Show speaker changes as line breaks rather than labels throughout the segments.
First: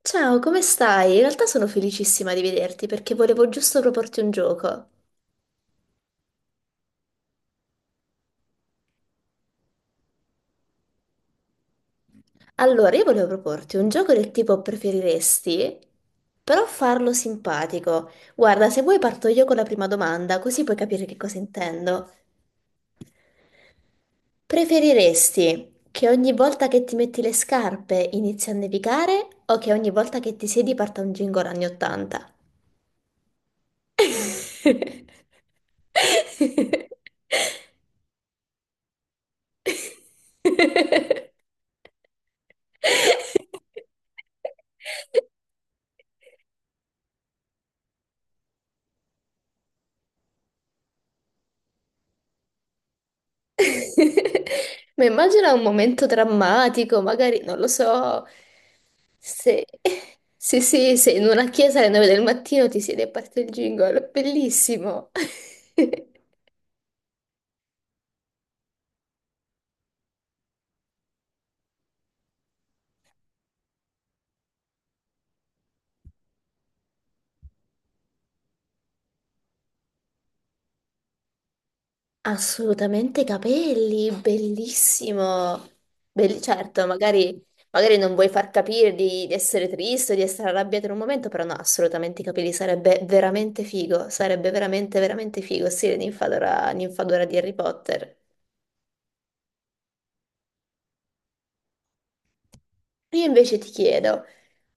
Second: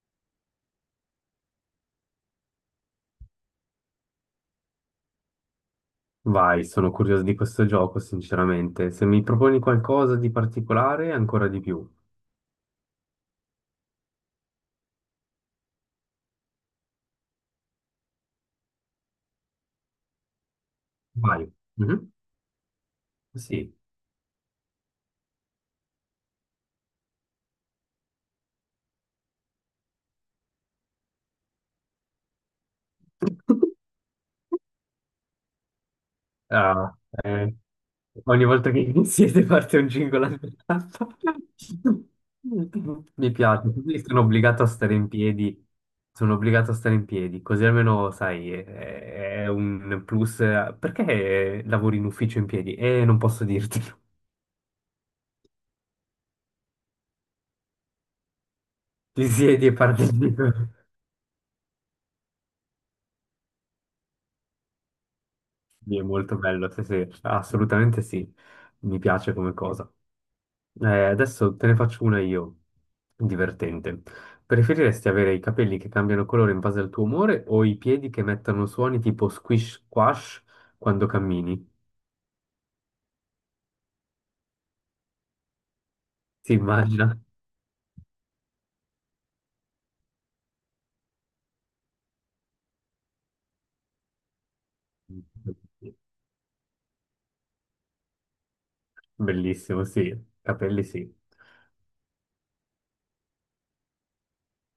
Ciao, come stai? In realtà sono felicissima di vederti perché volevo giusto proporti un gioco.
Vai, sono curioso di questo gioco, sinceramente. Se mi proponi qualcosa di particolare, ancora di più.
Allora, io volevo proporti un gioco del tipo preferiresti, però farlo simpatico. Guarda, se vuoi parto io con la prima domanda, così puoi capire che cosa
Vai.
intendo.
Mhm. Sì.
Preferiresti che ogni volta che ti metti le scarpe inizi a nevicare o che ogni volta che ti siedi parta un jingle anni 80?
Ah, eh, Ogni volta che iniziate parte un jingle alternato. Mi piace, così sono obbligato a stare in piedi. Sono obbligato a stare in piedi, così almeno, sai, è un plus. Perché lavori in ufficio in piedi? Non posso dirtelo.
Ma immagina un momento drammatico, magari, non lo so,
Ti
se,
siedi e parli.
se in una chiesa alle 9 del mattino ti siede e parte il jingle, bellissimo.
Sì, è molto bello, sì, sì, assolutamente sì, mi piace come cosa. Adesso te ne faccio una io, divertente. Preferiresti avere i capelli che cambiano colore in base al tuo umore o i piedi che mettono suoni tipo squish squash quando cammini?
Assolutamente capelli, bellissimo. Belli-
Si
certo,
immagina?
magari, magari non vuoi far capire di essere triste o di essere arrabbiata in un momento, però no, assolutamente i capelli sarebbe veramente figo, sarebbe veramente, veramente figo, stile ninfadora, ninfadora di Harry Potter.
Bellissimo, sì, capelli sì.
Io invece ti chiedo,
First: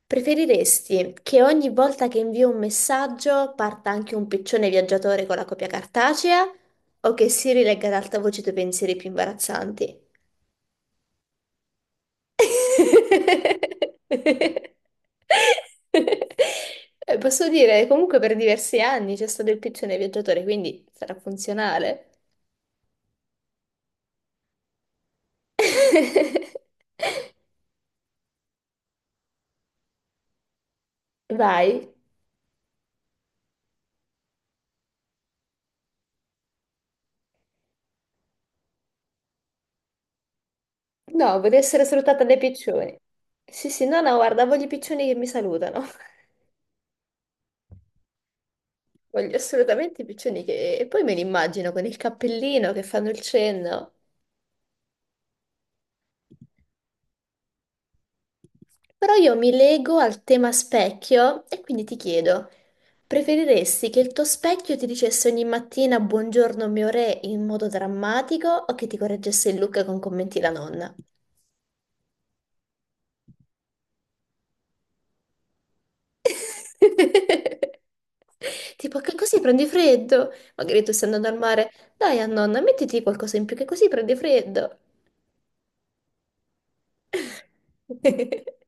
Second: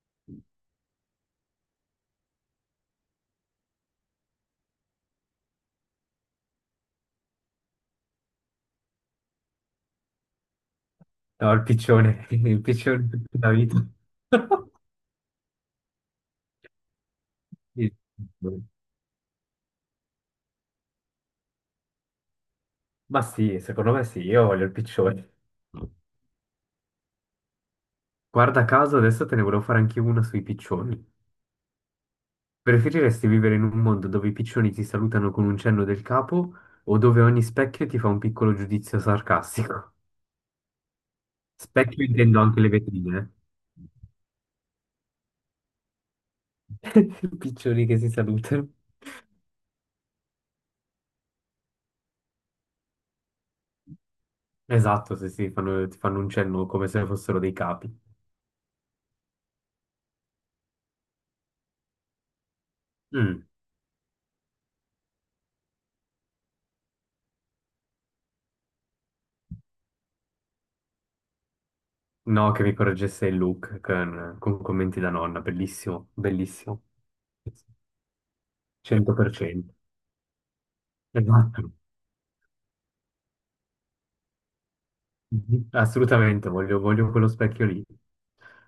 preferiresti che ogni volta che invio un messaggio parta anche un piccione viaggiatore con la copia cartacea o che si rilegga ad alta voce i tuoi pensieri più imbarazzanti?
No, il piccione, il piccione per tutta la vita.
Posso dire,
Sì.
comunque per diversi anni c'è stato il piccione viaggiatore, quindi sarà funzionale.
Ma sì, secondo me sì, io voglio il piccione. Guarda caso, adesso te ne volevo fare anche una sui piccioni.
Vai.
Preferiresti vivere in un mondo dove i piccioni ti salutano con un cenno del capo o dove ogni specchio ti fa un piccolo giudizio sarcastico?
No, voglio essere
Specchio
salutata dai
intendo anche le
piccioni.
vetrine.
Sì, sì, no, no, guarda, voglio i piccioni che mi salutano.
Eh. Piccioni che si salutano.
Voglio assolutamente i piccioni che... E poi me li immagino con il cappellino che fanno il cenno.
Esatto, sì, sì, ti fanno un cenno come se fossero dei capi.
Però io mi lego al tema specchio e quindi ti chiedo,
Mm,
preferiresti che il tuo specchio ti dicesse ogni mattina buongiorno mio re in modo drammatico o che ti correggesse il look con commenti da nonna?
No, che mi correggesse il look con commenti da nonna, bellissimo, bellissimo.
Tipo, che così prendi
100%.
freddo? Magari tu stai andando al mare,
Esatto.
dai a nonna, mettiti qualcosa in più che così prendi freddo.
Mhm. Assolutamente, voglio, voglio quello specchio lì.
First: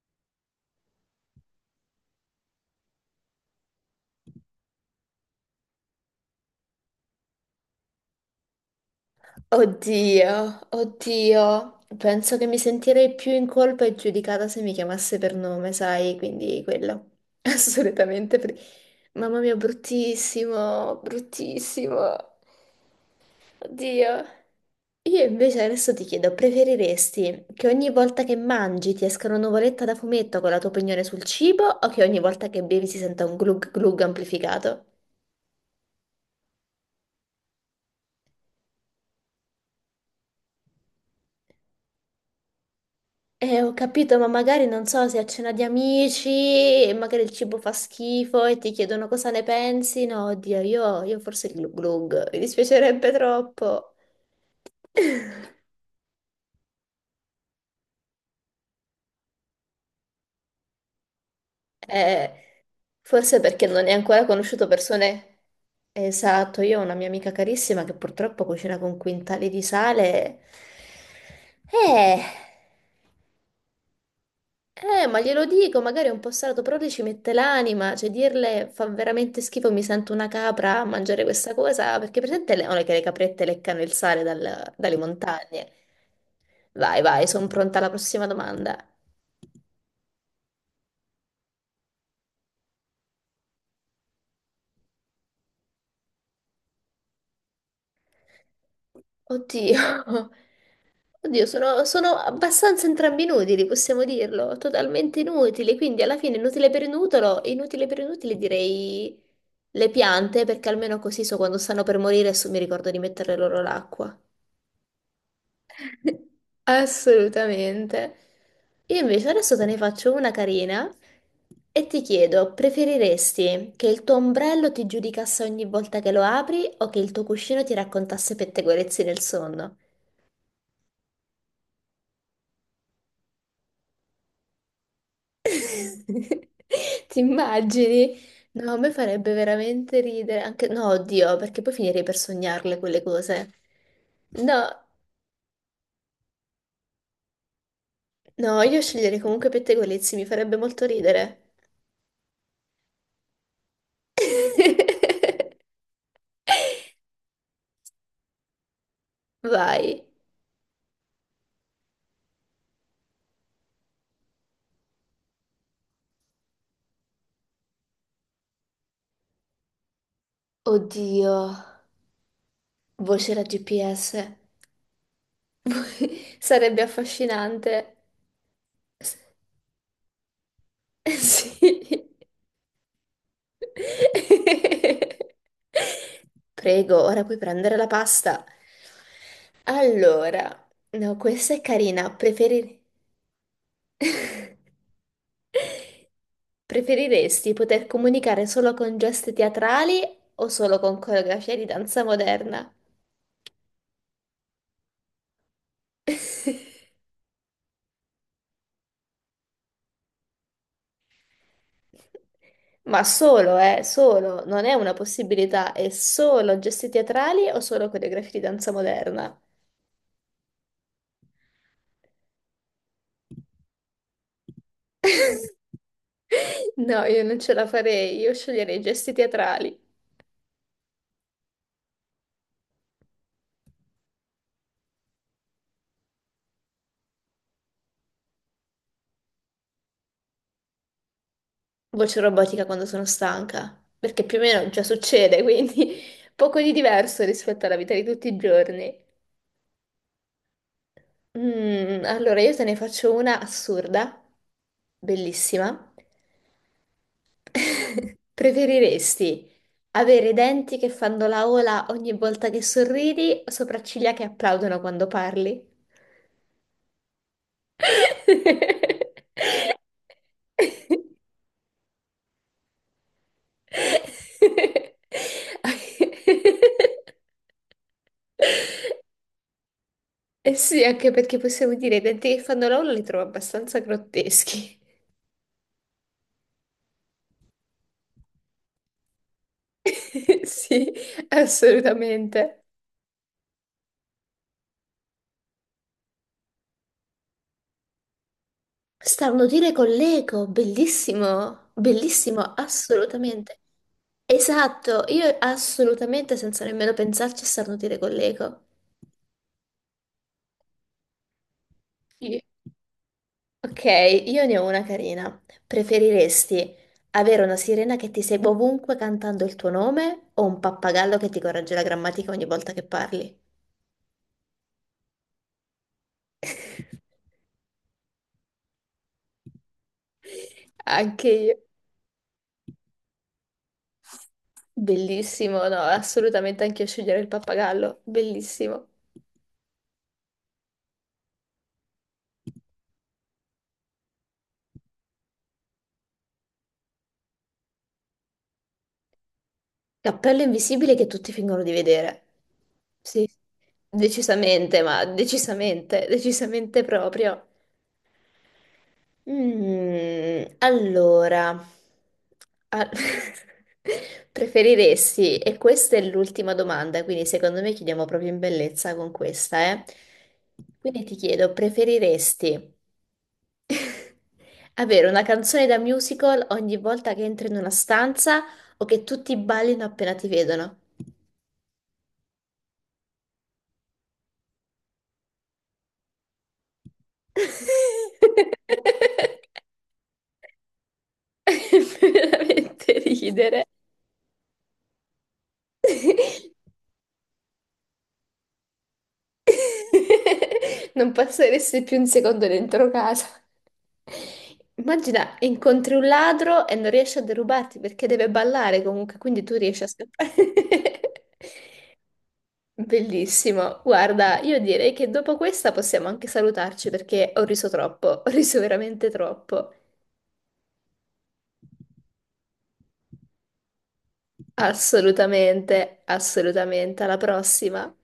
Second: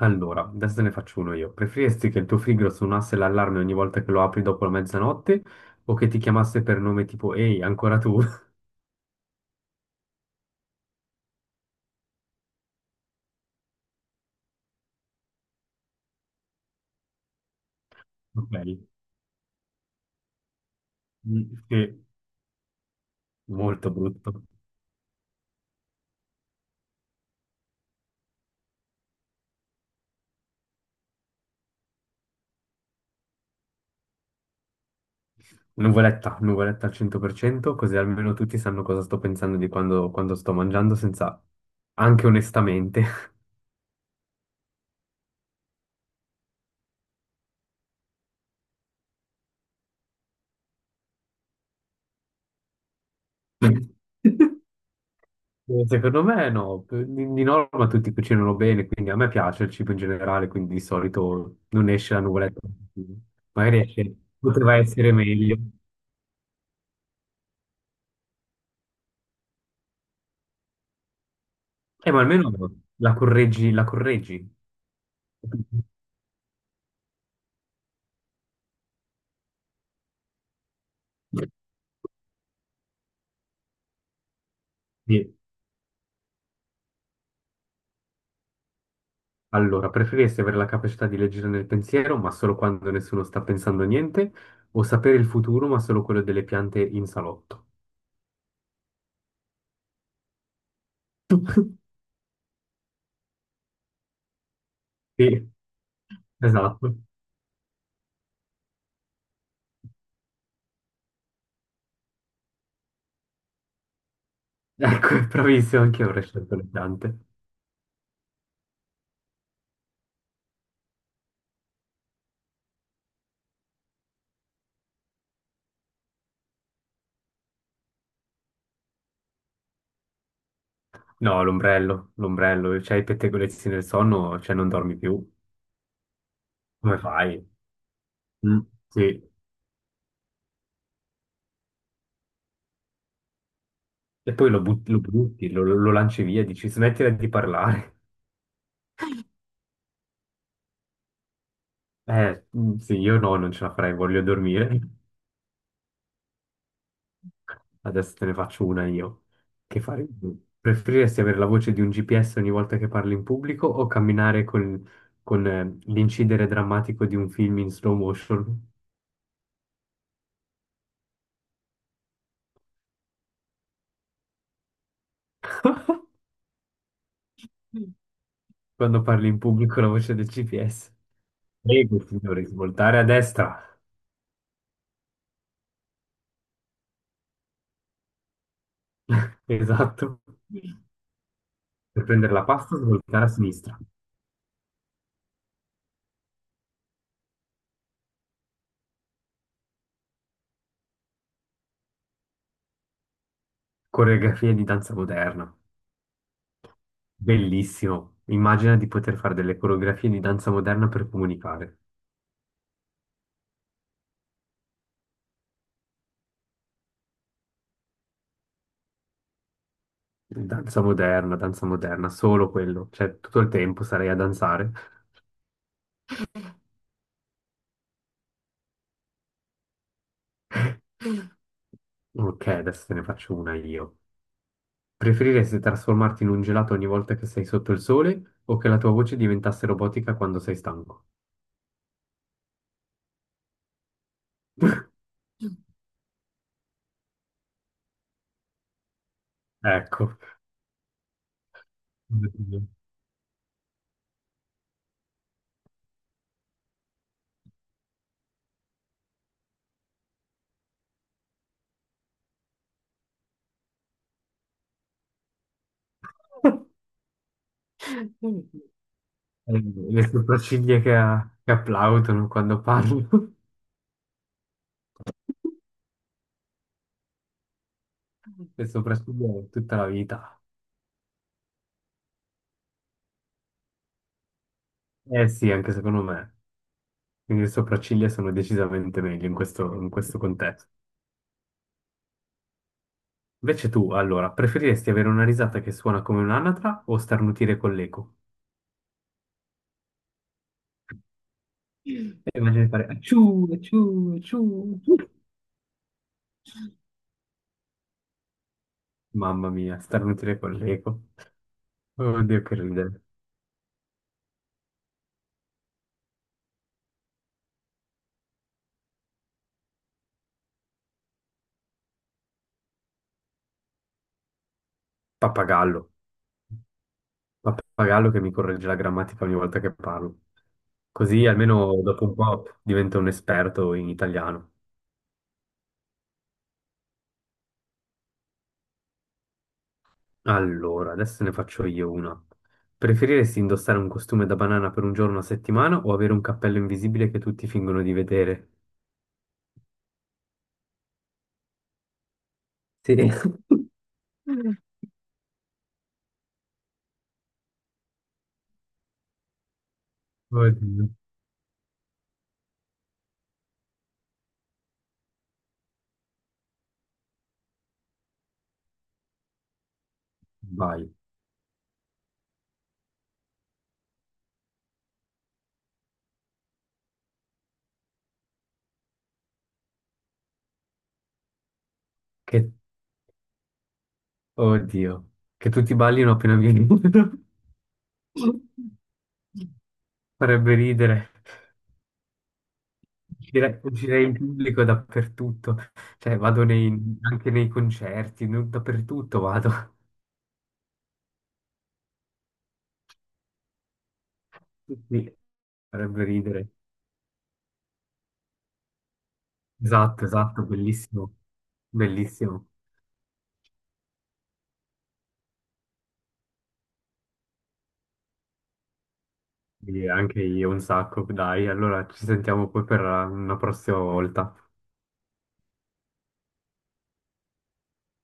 Allora, adesso te ne faccio uno io. Preferiresti che il tuo frigo suonasse l'allarme ogni volta che lo apri dopo la mezzanotte o che ti chiamasse per nome tipo ehi, ancora tu?
Oddio, oddio, penso che mi sentirei più in colpa e giudicata se mi chiamasse per nome, sai, quindi quello, assolutamente.
Ok,
Per- mamma mia, bruttissimo,
Mm, sì,
bruttissimo,
molto
oddio.
brutto.
Io invece adesso ti chiedo, preferiresti che ogni volta che mangi ti esca una nuvoletta da fumetto con la tua opinione sul cibo o che ogni volta che bevi si senta un glug glug amplificato?
Nuvoletta, nuvoletta al 100%, così almeno tutti sanno cosa sto pensando di quando, quando sto mangiando senza... anche onestamente.
Ho capito, ma magari non so se a cena di amici e magari il cibo fa schifo e ti chiedono cosa ne pensi. No, oddio, io forse il glug glug, mi dispiacerebbe troppo.
Secondo me no, di norma tutti cucinano bene, quindi a me piace il cibo in generale, quindi di solito non esce la
Eh,
nuvoletta.
forse perché non
Magari
hai
esce,
ancora conosciuto
poteva essere
persone.
meglio.
Esatto, io ho una mia amica carissima che purtroppo cucina con quintali di sale.
Ma
Eh.
almeno la correggi, la correggi.
Ma glielo dico, magari è un po' salato, però lei ci mette l'anima, cioè dirle fa veramente schifo, mi sento una capra a mangiare questa cosa, perché presente le, non è che le caprette leccano il sale dal- dalle
Sì.
montagne. Vai, vai, sono pronta alla prossima domanda.
Allora, preferiresti avere la capacità di leggere nel pensiero, ma solo quando nessuno sta pensando a niente, o sapere il futuro, ma solo quello delle piante in salotto?
Oddio, oddio, sono abbastanza entrambi inutili, possiamo dirlo, totalmente
Sì,
inutili, quindi alla fine
esatto.
inutile per inutile direi le piante, perché almeno così so quando stanno per morire e so- mi ricordo di mettere loro l'acqua.
Ecco, bravissimo, anche io avrei scelto le piante.
Assolutamente. Io invece adesso te ne faccio una carina e ti chiedo, preferiresti che il tuo ombrello ti giudicasse ogni volta che lo apri o che il tuo cuscino ti raccontasse pettegolezzi nel sonno?
No, l'ombrello, l'ombrello, c'hai i pettegolezzi nel sonno, cioè non dormi più. Come
Ti
fai?
immagini?
Mm.
No, a me
Sì.
farebbe veramente ridere, anche no, oddio, perché poi finirei per sognarle quelle cose.
E poi lo,
No,
but- lo butti, lo lanci via, dici smettila di parlare.
no, io sceglierei comunque pettegolezzi, mi farebbe molto ridere.
Sì, io no, non ce la farei, voglio dormire. Adesso te ne faccio una io. Che
Vai.
fare? Preferiresti avere la voce di un GPS ogni volta che parli in pubblico o camminare con l'incidere drammatico di un film in slow motion?
Oddio, voce da GPS. Sarebbe affascinante.
Quando
S-
parli in pubblico la voce del GPS. Prego,
Sì.
signore, svoltare a destra.
Prego, ora puoi prendere la pasta.
Esatto.
Allora, no, questa è
Per
carina.
prendere la
Preferi-
pasta, svoltare a sinistra.
preferiresti poter comunicare solo con gesti teatrali o solo con coreografie di danza moderna?
Coreografie di danza moderna. Bellissimo. Immagina di poter fare delle coreografie di danza moderna per comunicare.
Ma solo, solo, non è una possibilità, è solo gesti teatrali o solo coreografie di danza moderna?
Danza moderna, solo quello. Cioè, tutto il tempo sarei a danzare.
No, io non ce la farei, io sceglierei gesti teatrali.
Ok, adesso te ne faccio una io. Preferiresti trasformarti in un gelato ogni volta che sei sotto il sole o che la tua voce diventasse robotica quando sei stanco?
Voce robotica quando sono stanca, perché più o meno già succede, quindi poco di diverso rispetto alla vita di tutti i giorni.
Ecco.
Mm, allora, io te ne faccio una assurda, bellissima. Preferiresti avere i denti che fanno la ola ogni volta che sorridi o sopracciglia che applaudono quando parli?
Eh, Le sopracciglia che applaudono quando parlo, le sopracciglia tutta la vita.
Eh sì, anche perché possiamo dire i denti che fanno la ola li trovo abbastanza grotteschi.
Eh sì, anche secondo me. Quindi le sopracciglia sono decisamente meglio in questo contesto.
Sì, assolutamente.
Invece tu, allora, preferiresti avere una risata che suona come un'anatra o starnutire con l'eco?
Starnutire con l'eco, bellissimo,
E
bellissimo,
immagini di fare acciù,
assolutamente.
acciù, acciù. Acciù.
Esatto, io assolutamente senza nemmeno pensarci starnutire con l'eco.
Mamma mia, starnutire con l'eco.
Sì.
Oddio, che ridere.
Ok, io ne ho una carina. Preferiresti avere una sirena che ti segue ovunque cantando il tuo nome o un pappagallo che ti corregge la grammatica ogni volta che parli?
Pappagallo. Pappagallo che mi corregge la grammatica ogni volta che parlo. Così
Anche io.
almeno dopo un po' divento un esperto in italiano.
Bellissimo, no, assolutamente anche io sceglierei il pappagallo, bellissimo.
Allora, adesso ne faccio io una. Preferiresti indossare un costume da banana per un giorno a settimana o avere un cappello invisibile che tutti fingono di vedere?
L'appello invisibile che tutti fingono di vedere.
Sì.
Sì,
Mm.
decisamente, ma decisamente proprio. Mm,
Oddio.
allora, a- preferiresti, e questa è l'ultima domanda, quindi secondo me chiudiamo proprio in bellezza con questa, eh?
Vai.
Quindi ti chiedo, preferiresti avere una canzone da musical ogni volta che entri in una stanza o che tutti ballino appena ti vedono?
Che... Oddio. Che tutti ballino appena vieni. Farebbe ridere.
Veramente
Uscire,
ridere.
uscire in pubblico dappertutto, cioè anche nei concerti, dappertutto vado.
Non passeresti più un secondo dentro casa.
Sì,
Immagina, incontri
farebbe
un
ridere.
ladro e non riesci a derubarti perché deve ballare comunque, quindi tu riesci a
Esatto,
scappare.
esatto, bellissimo, bellissimo.
Bellissimo. Guarda, io direi che dopo questa possiamo anche salutarci perché ho riso troppo, ho riso veramente troppo.
Sì, anche io un sacco, dai, allora ci sentiamo poi per una prossima volta.
Assolutamente, assolutamente. Alla prossima.